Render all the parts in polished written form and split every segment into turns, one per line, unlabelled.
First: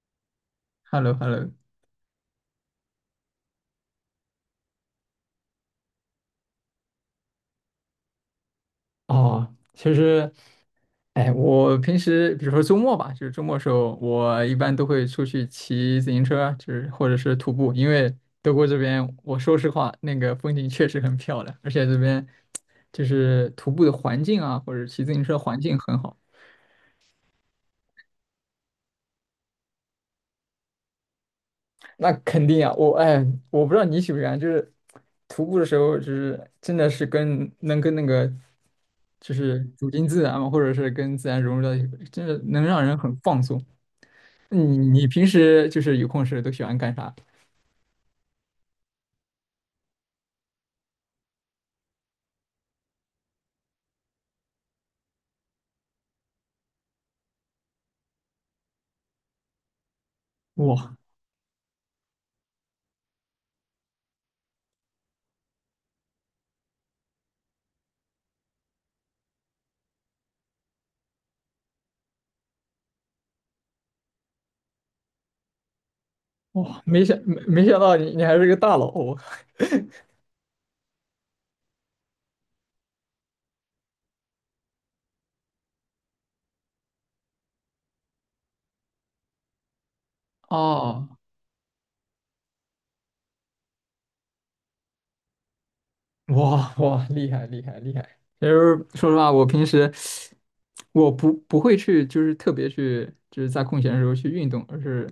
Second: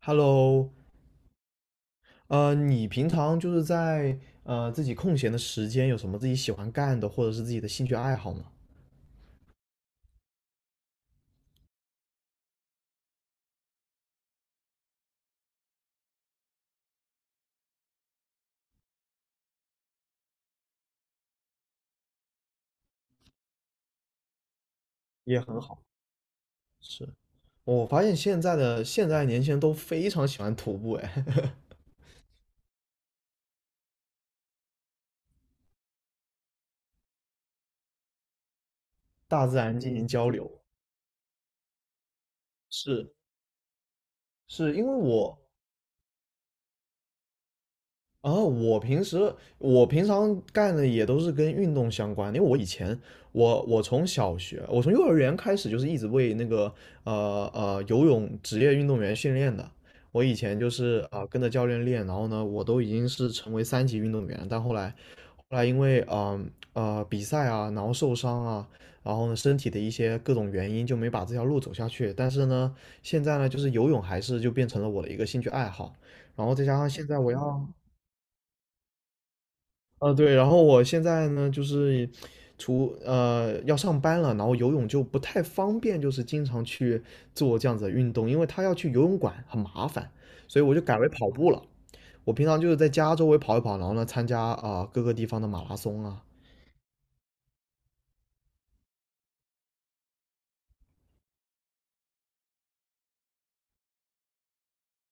Hello，
h e l l o h e l l o
你平常就是在自己空闲的时间有什么自己喜欢干的，或者是自己的兴趣爱好吗？
哦，其实，哎，我平时比如说周末吧，就是周末的时候，我一般都会出去骑自行车啊，就是或者是徒步，因为德国这边，我说实话，那个风景确实很漂亮，而且这边就是徒步的环境啊，或者骑自行车
也
环
很
境
好。
很好。
是，我发现现在的现在年轻人都非常喜欢徒步，哎，
那肯定啊，我哎，我不知道你喜不喜欢，就是徒步的时候，就是真的是跟能跟那个 就
大自
是
然
走
进
进
行
自
交
然嘛，或
流。
者是跟自然融入到一个，真的能让人
是，
很放松。你
是因为
你平
我
时就是有空时都喜欢干啥？
哦，我平时我平常干的也都是跟运动相关的因为我以前我从小学我从幼儿园开始就是一直为那个游泳职业运动员训练的。我以前就
哇
是跟着教练练，然后呢我都已经是成为3级运动员，但后来后来因为比赛啊，然后受伤啊，然后呢身体的一些各种原因就没把这条路走下去。但是呢现在呢就是游泳还是就变成了我的一个兴趣爱好，然后再加
哇，
上
没
现
想
在我
没
要。
没想到你还是个大佬哦，
对，然后我现在呢，就是要上班了，然后游泳就不太方便，就是经常去做这样子的运动，因为他要去游泳馆很麻烦，所以我就改为
哦
跑步了。我平常就是在家周围跑一跑，然后呢参加各个地方的马拉松啊。
哇哇，厉害厉害厉害！就是说实话，我平时我不会去，就是特别去，就是在空闲的时候去运动，而是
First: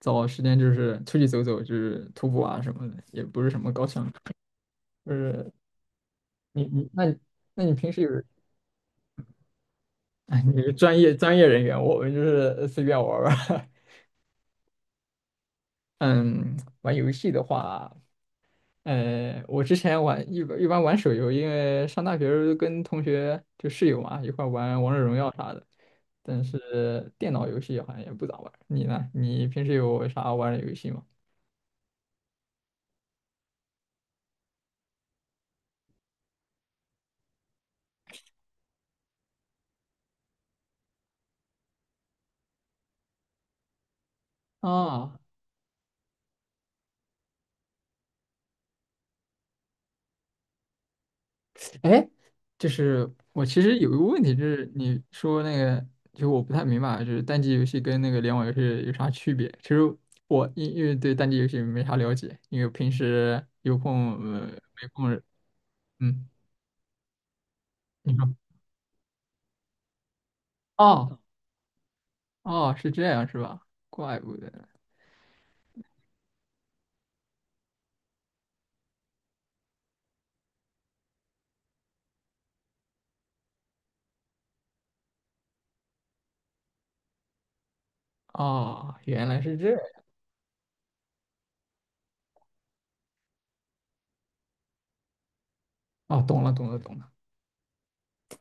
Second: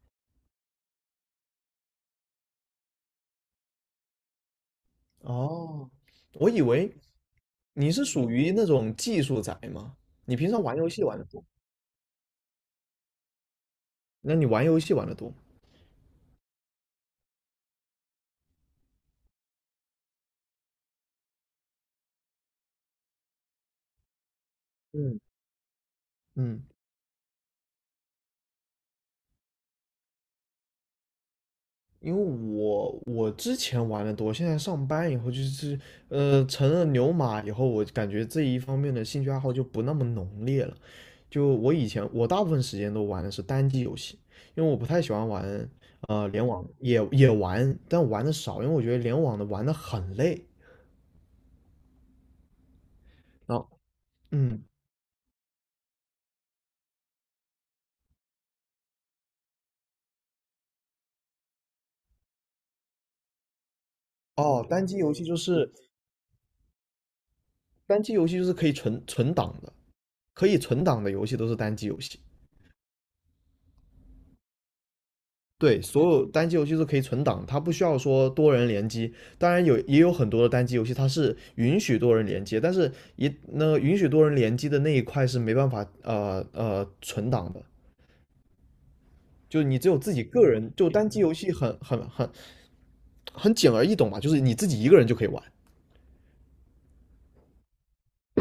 找时间就是出去走走，就是徒步啊什么的，也不是什么高强度。就是
哦，我以
你你
为
那你那你
你
平时
是
有，
属于那种技术宅吗？你
哎，
平
你
常
是
玩游
专
戏
业
玩的
专
多？
业人员，我们就是随便玩儿玩儿。
那你玩游戏玩的多吗
嗯，玩游戏的话，我之前玩一般一般玩手游，因为上大学的时候跟同学就室友嘛一块玩王者荣
嗯
耀啥的，但
嗯。
是电脑游戏好像也不咋玩。你呢？你平时有啥玩的游戏吗？
因为我之前玩的多，现在上班以后就是成了牛马以后，我感觉这一方面的兴趣爱好就不那么浓烈了。就我以前我大部分时间都玩的是单机游戏，因为我不太
啊，
喜欢玩联网，也玩，但玩的少，因为我觉得联网的玩的很累。
哎，就是我
然
其
后
实有一个问题，就
嗯
是你说那个，就我不太明白，就是单机游戏跟那个联网游戏有啥区别？其实我因为对单机游戏没啥了解，因为平时有空
哦，
没空，嗯。
单机
你
游
说，
戏就是可以存档的，可以存档的
哦
游戏都是单机游戏。
哦，是这样是吧？怪不得，
对，所有单机游戏都可以存档，它不需要说多人联机。当然也有很多的单机游戏它是允许多人联机，但是那允许多人联机的那一块是没办法存档的，
哦，原来是
就是
这
你
样，
只有自己个人，就单机游戏很简而易懂嘛，就是你自己一个人就可以玩，
哦，懂了懂了懂了。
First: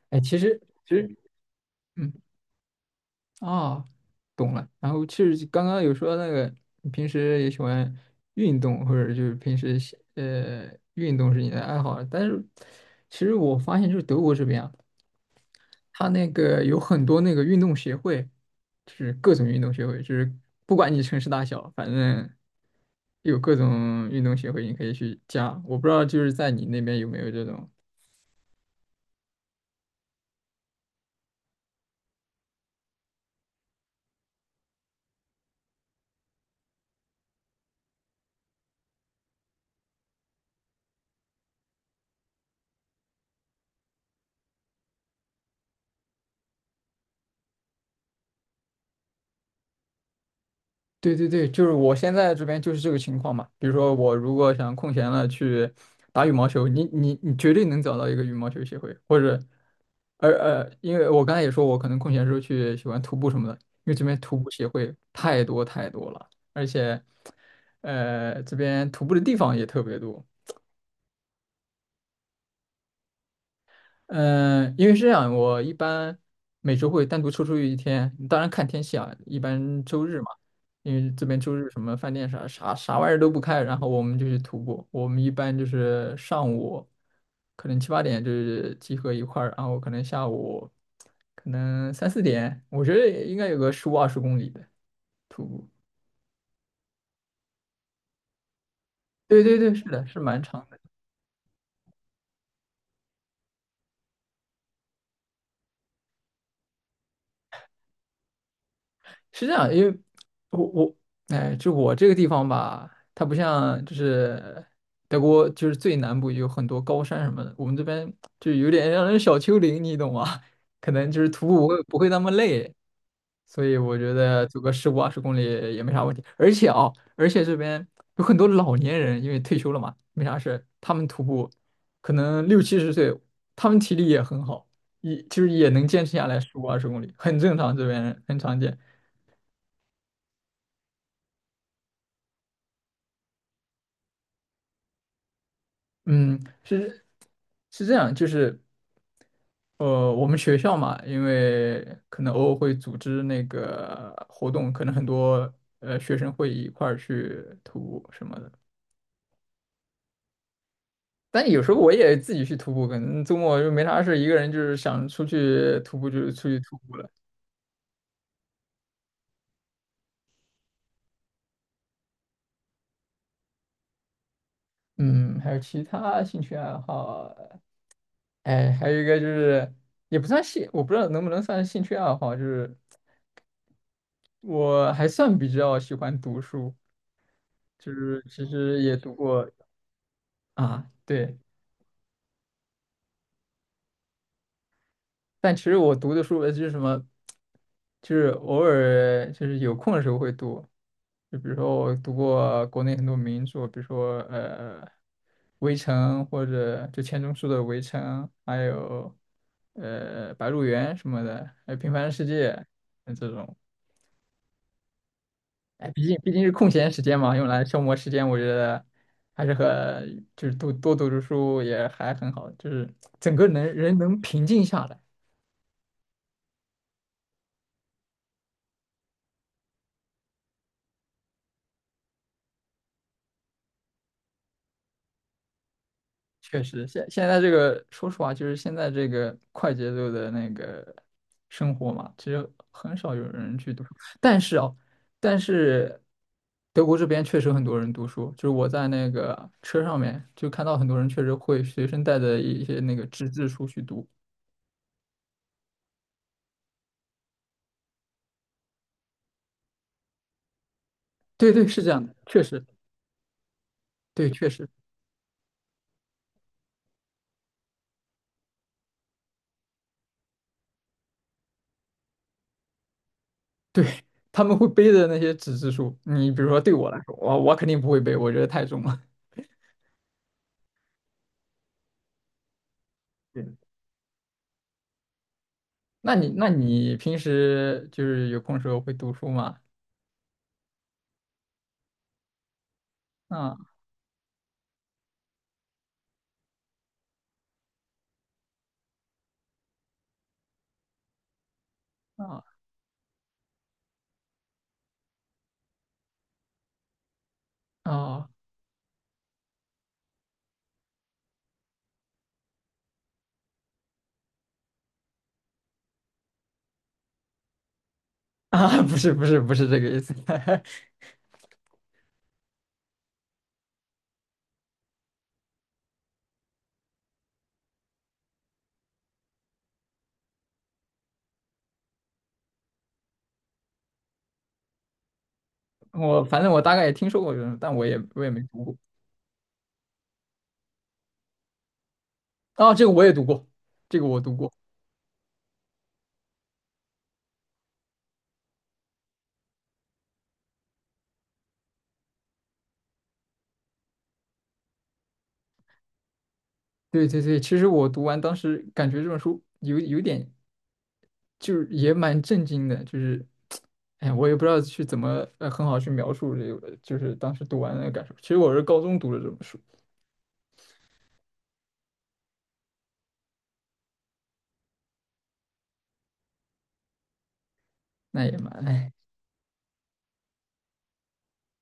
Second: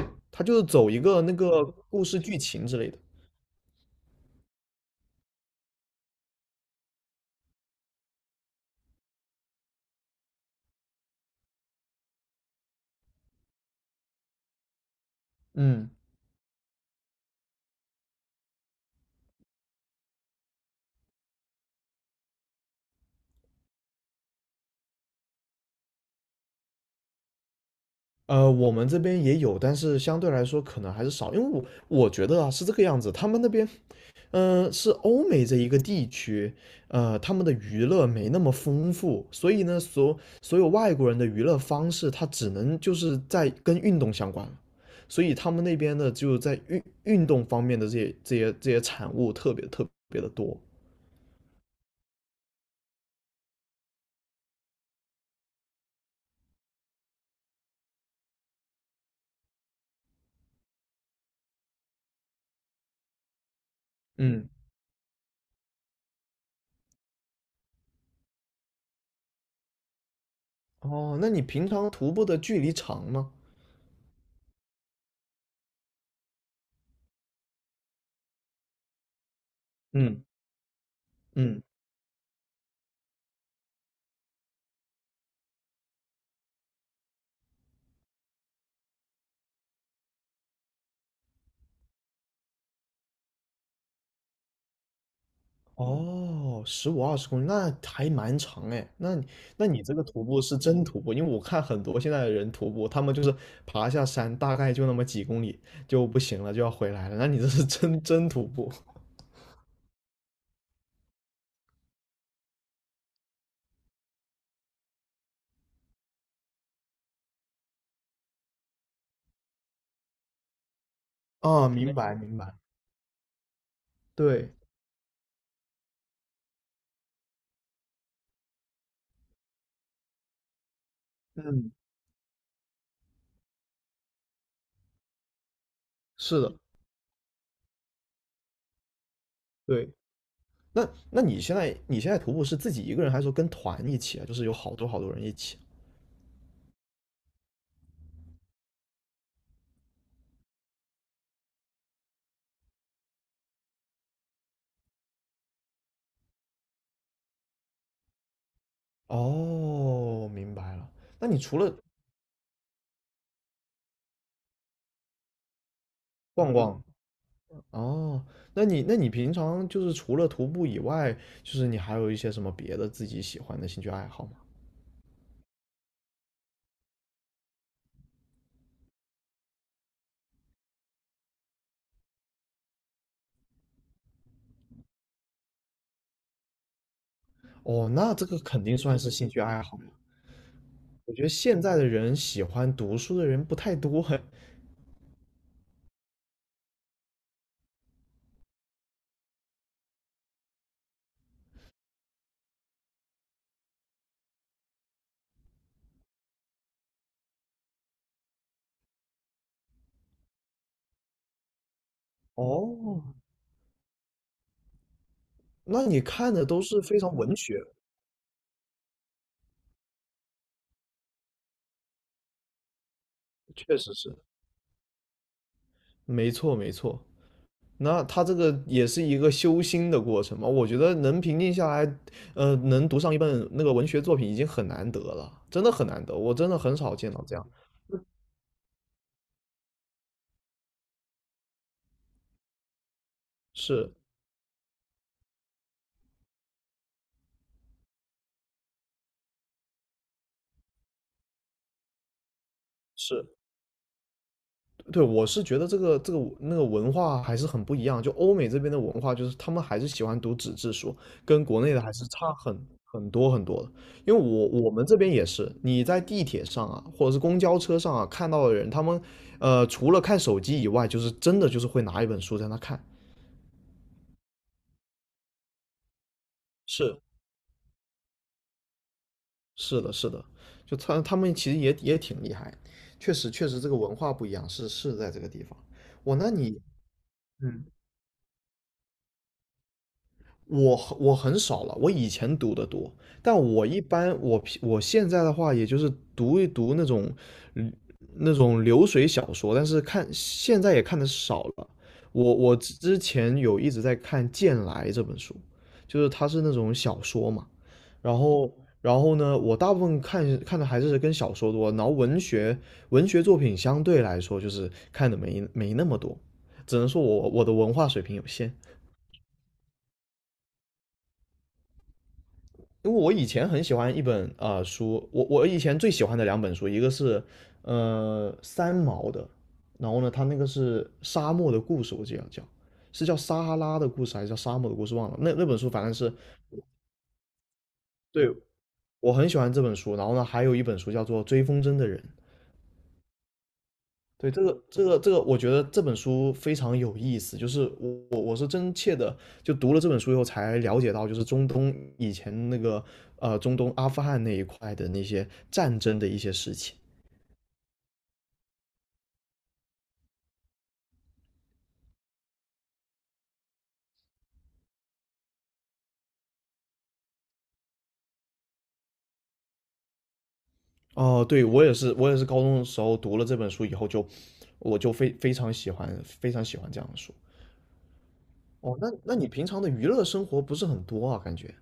哎，其
它就
实
是走
其
一
实，
个那个故
嗯，
事剧情之类的。
哦，懂了。然后其实刚刚有说那个，你平时也喜欢运动，或者就是平时运动是你的爱好，但是其实我发现就是德国这边啊。
嗯，
它那个有很多那个运动协会，就是各种运动协会，就是不管你城市大小，反正有各种运动协会，你可以去加。我不知道就是在你那边有没有这种。
我们这边也有，但是相对来说可能还是少，因为我觉得啊是这个样子，他们那边，是欧美这一个地区，他们的娱乐没那么丰富，所以呢，所有外国人的娱乐方式，他只能就是在跟运动相关了，所以他们那边的就在运动方面的这些产物特别特别的多。
对对对，就是我现在这边就是这个情况嘛。比如说我如果想空闲了去打羽毛球，你绝对能找到一个羽毛球协会，或者因为我刚才也说，我可能空闲时候去喜欢徒步什么的，因为这边徒
嗯，
步协会太多太多了，而且，这边徒步的地方也特别多，
哦，那你平常徒步的距离长吗？
嗯，因为是这样，我一般每周会单独抽出一天，当然看天气啊，一般周日
嗯
嘛，因为这边周
嗯。
日什么饭店啥啥啥玩意儿都不开，然后我们就去徒步。我们一般就是上午可能七八点就是集合一块儿，然后可能下午可能三四点，我觉得应该有个十五二十公里的徒步。
哦，15到20公里，那还蛮长哎。
对对
那
对，是
你这个
的，是
徒
蛮
步是
长。
真徒步，因为我看很多现在的人徒步，他们就是爬下山，大概就那么几公里就不行了，就要回来了。那你这是真徒步
是这样，因为我哎，就我这个地方吧，它不像就是德国，就是最南部有很多高山什么的，我们这边就有点让人小丘陵，你懂吗？可能就是徒步不
啊？
会
明
不会
白
那么
明白，
累，所以我觉得
对，
走个十五二十公里也没啥问题。而且啊，而且这边有很多老年人，因为退休了嘛，没啥事，他们徒步
嗯，
可能六七十岁，他们体力也很好，也就是也能坚持下来
是的，
十五二十公里，很正常，这边人很常见。
对。那你现在徒步是自己一个人，还是说跟团一起啊？就是有好多好多人一起
嗯，是是这样，就是我们学校嘛，因为可能偶尔会组织那个活动，可能很多学生会一块儿去徒步什么的。
啊。哦，明白了。那你
但
除
有时
了
候我也自己去徒步，可能周末就没啥事，一个人就是想出去徒步就出
逛
去徒
逛，
步了。
哦，那你平常就是除了徒步以外，就是你还有一些什么别的自己喜欢的兴趣爱好吗？
嗯，还有其他兴趣爱好，哎，还有一个就是也不算兴，我不知道能不能算兴趣爱好，就是我还算比较喜欢读书。
哦，
就
那
是
这个
其
肯定
实也
算是
读
兴趣
过
爱好呀。
啊，
我觉得
对，
现在的人喜欢读书的人不太多嘿。
但其实我读的书就是什么，就是偶尔就是有空的时候会读，就比如说我读过国内很多名著，比如说《围城》或者就钱钟书的《围城》，还有《白鹿原》什么的，还有《平凡的世界》
哦，
这种。
那
哎，
你
毕竟毕
看
竟
的
是
都
空
是
闲
非
时
常
间嘛，
文
用来
学，
消磨时间，我觉得还是和就是多多读读书也还很好，就是整个能
确实
人
是。
能平静下来。
没错没错，那他这个也是一个修心的过程嘛。我觉得能平静下来，能读上一本那个文学作品已经很难得了，真的很难得，我真的
确
很
实，
少
现
见到
现
这
在
样。
这个说实话，就是现在这个快节奏的那个生活嘛，其实很少有人去读
是
书。但是哦，但是德国这边确实很多人读书，就是我在那个车上面就看到很多人确实会随身带着一些那个纸
是。
质书去读。
对，我是觉得那个文化还是很不一样。就欧美这边的文化，就是他们还是喜欢读纸质书，跟
对
国
对，
内的
是这
还
样
是
的，
差
确实，
很多很多的。因为
对，确实。
我们这边也是，你在地铁上啊，或者是公交车上啊，看到的人，他们除了看手机以外，就是真的就是会拿一本书在那看。
对，他们会背的那些纸质书，你比如说对我来
是
说，我肯定不会背，我觉得太重了。
是的，是的，就他们其实也挺厉害，确实
对，
确实 这个文化不一样，是是在这个地方。
那
我
你
那
那
你。
你平
嗯。
时就是有空时候会读书吗？
我很少了，我以前读的多，但我
啊
一般我现在的话，也就是读一读那种嗯那种流水小说，但是看现在也看的少了。我
啊
之前有一直在看《剑来》这本书，就是它是那种小说嘛，然
啊
后然后呢，我大部分看的还是跟小说多，然后文学作品相对来说就是看的没那么多，只能说我的文化水平有 限。
啊！不是不是不是这个意思，
因为我以前很喜欢一本书，我以前最喜欢的2本书，一个是三毛的，然后呢，他那个是《沙漠的故事》，我记得叫是叫《撒哈拉的故事》还是叫《沙漠的故事》忘了。那本书反 正是
我反正我大概也听说过这种，但我也
对
没读过。
我很喜欢这本书，然后呢，还有一本书叫做《追风筝的人》，
啊，这个我也读过，这个我
对，
读过。
这个，我觉得这本书非常有意思。就是我是真切的，就读了这本书以后才了解到，就是中东以前那个中东阿富汗那一块的那些战争的一些事情。
对对对，其实我读完当时感觉这本书有点就是也蛮震惊的，就是，哎呀，我也不知道去怎么很好去描述这个，就是当时读完那个感受。其实我是高中读的这本书，
哦，对，我也是，我也是高中的时候读了这本书以后就，我就非常喜欢，非常喜欢这样的书。
那也蛮
哦，
哎，
那你平常的娱乐生活不是很多啊？感觉？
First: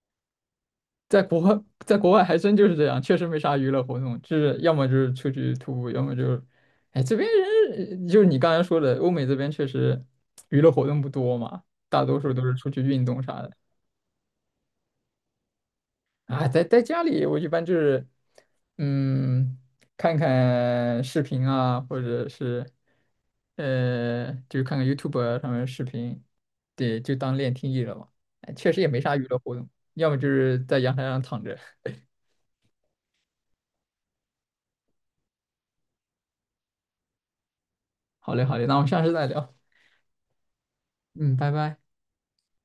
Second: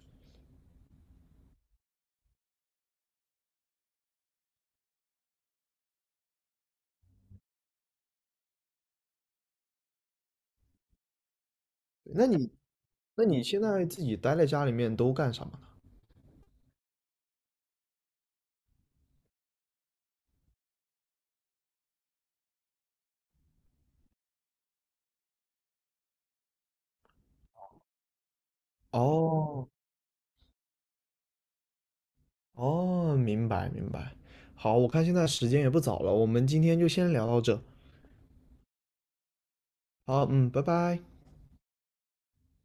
在国外，在国外还真就是这样，确实没啥娱乐活动，就是要么就是出去徒步，要么就是，哎，这边人就是你刚才说的，欧美这边确实娱乐活动不多嘛，大多
那
数都
你
是出去运动
那
啥
你
的。
现在自己待在家里面都干什么呢？
啊，在家里，我一般就是，嗯，看看视频啊，或者是，就是看看 YouTube 啊上面的视频，对，就当练听力了嘛。哎确实也没啥娱乐活
哦
动，要么就是在阳台上躺着。
哦，明白明白。好，我看现在时间也不早了，我们今天就先聊到这。
好嘞，好嘞，那我们下次再聊。
好，嗯，拜拜。
嗯，拜拜。